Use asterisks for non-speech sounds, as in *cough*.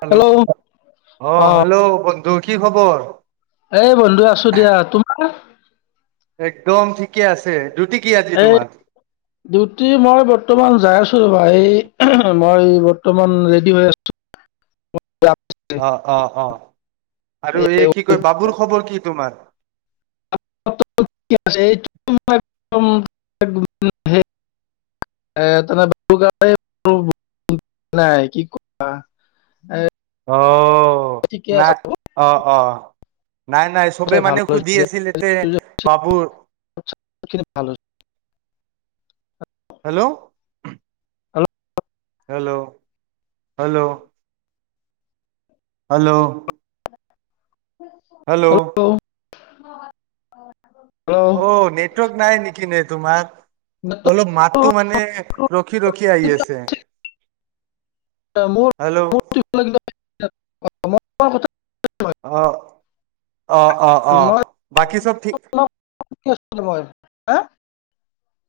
Hello, অহ ', hello, তোৰ কি খবৰ? এহ বন্ধু আছো দিয়া তোমাৰ? একদম ঠিক। এই ডিউটি মই বৰ্তমান যাই আছো। ভাই মই বৰ্তমান ৰেডি হৈ আছো। যাম চাগে। অহ -অহ -অহ আৰু এই কি কয় বাবুৰ খবৰ কি তোমাৰ? *unintelligible* নাই কি কোৱা এই। অহ ', অহ ', নাই অহ', - অহ', নাই- নাই চবে চাই ভাল মানে হৈছে সুধি দিয়া আছিল এতে এইটো যে বাবুৰ হৈছে, খিনি ভাল হৈছে hello, hello, hello, - hello, hello, hello, ম *inaudible* অ নেটৱৰ্ক নাই নি? কি নেটৱৰ্ক নাই। অলপ মাতো মানে নেটৱৰ্কটো ৰখি -ৰখি আহি আছে। ম ম হেল্ল' ল *unintelligible* *unintelligible* অহ', অহ - অহ - অহ বাকি চব ঠিক। ই হ *unintelligible*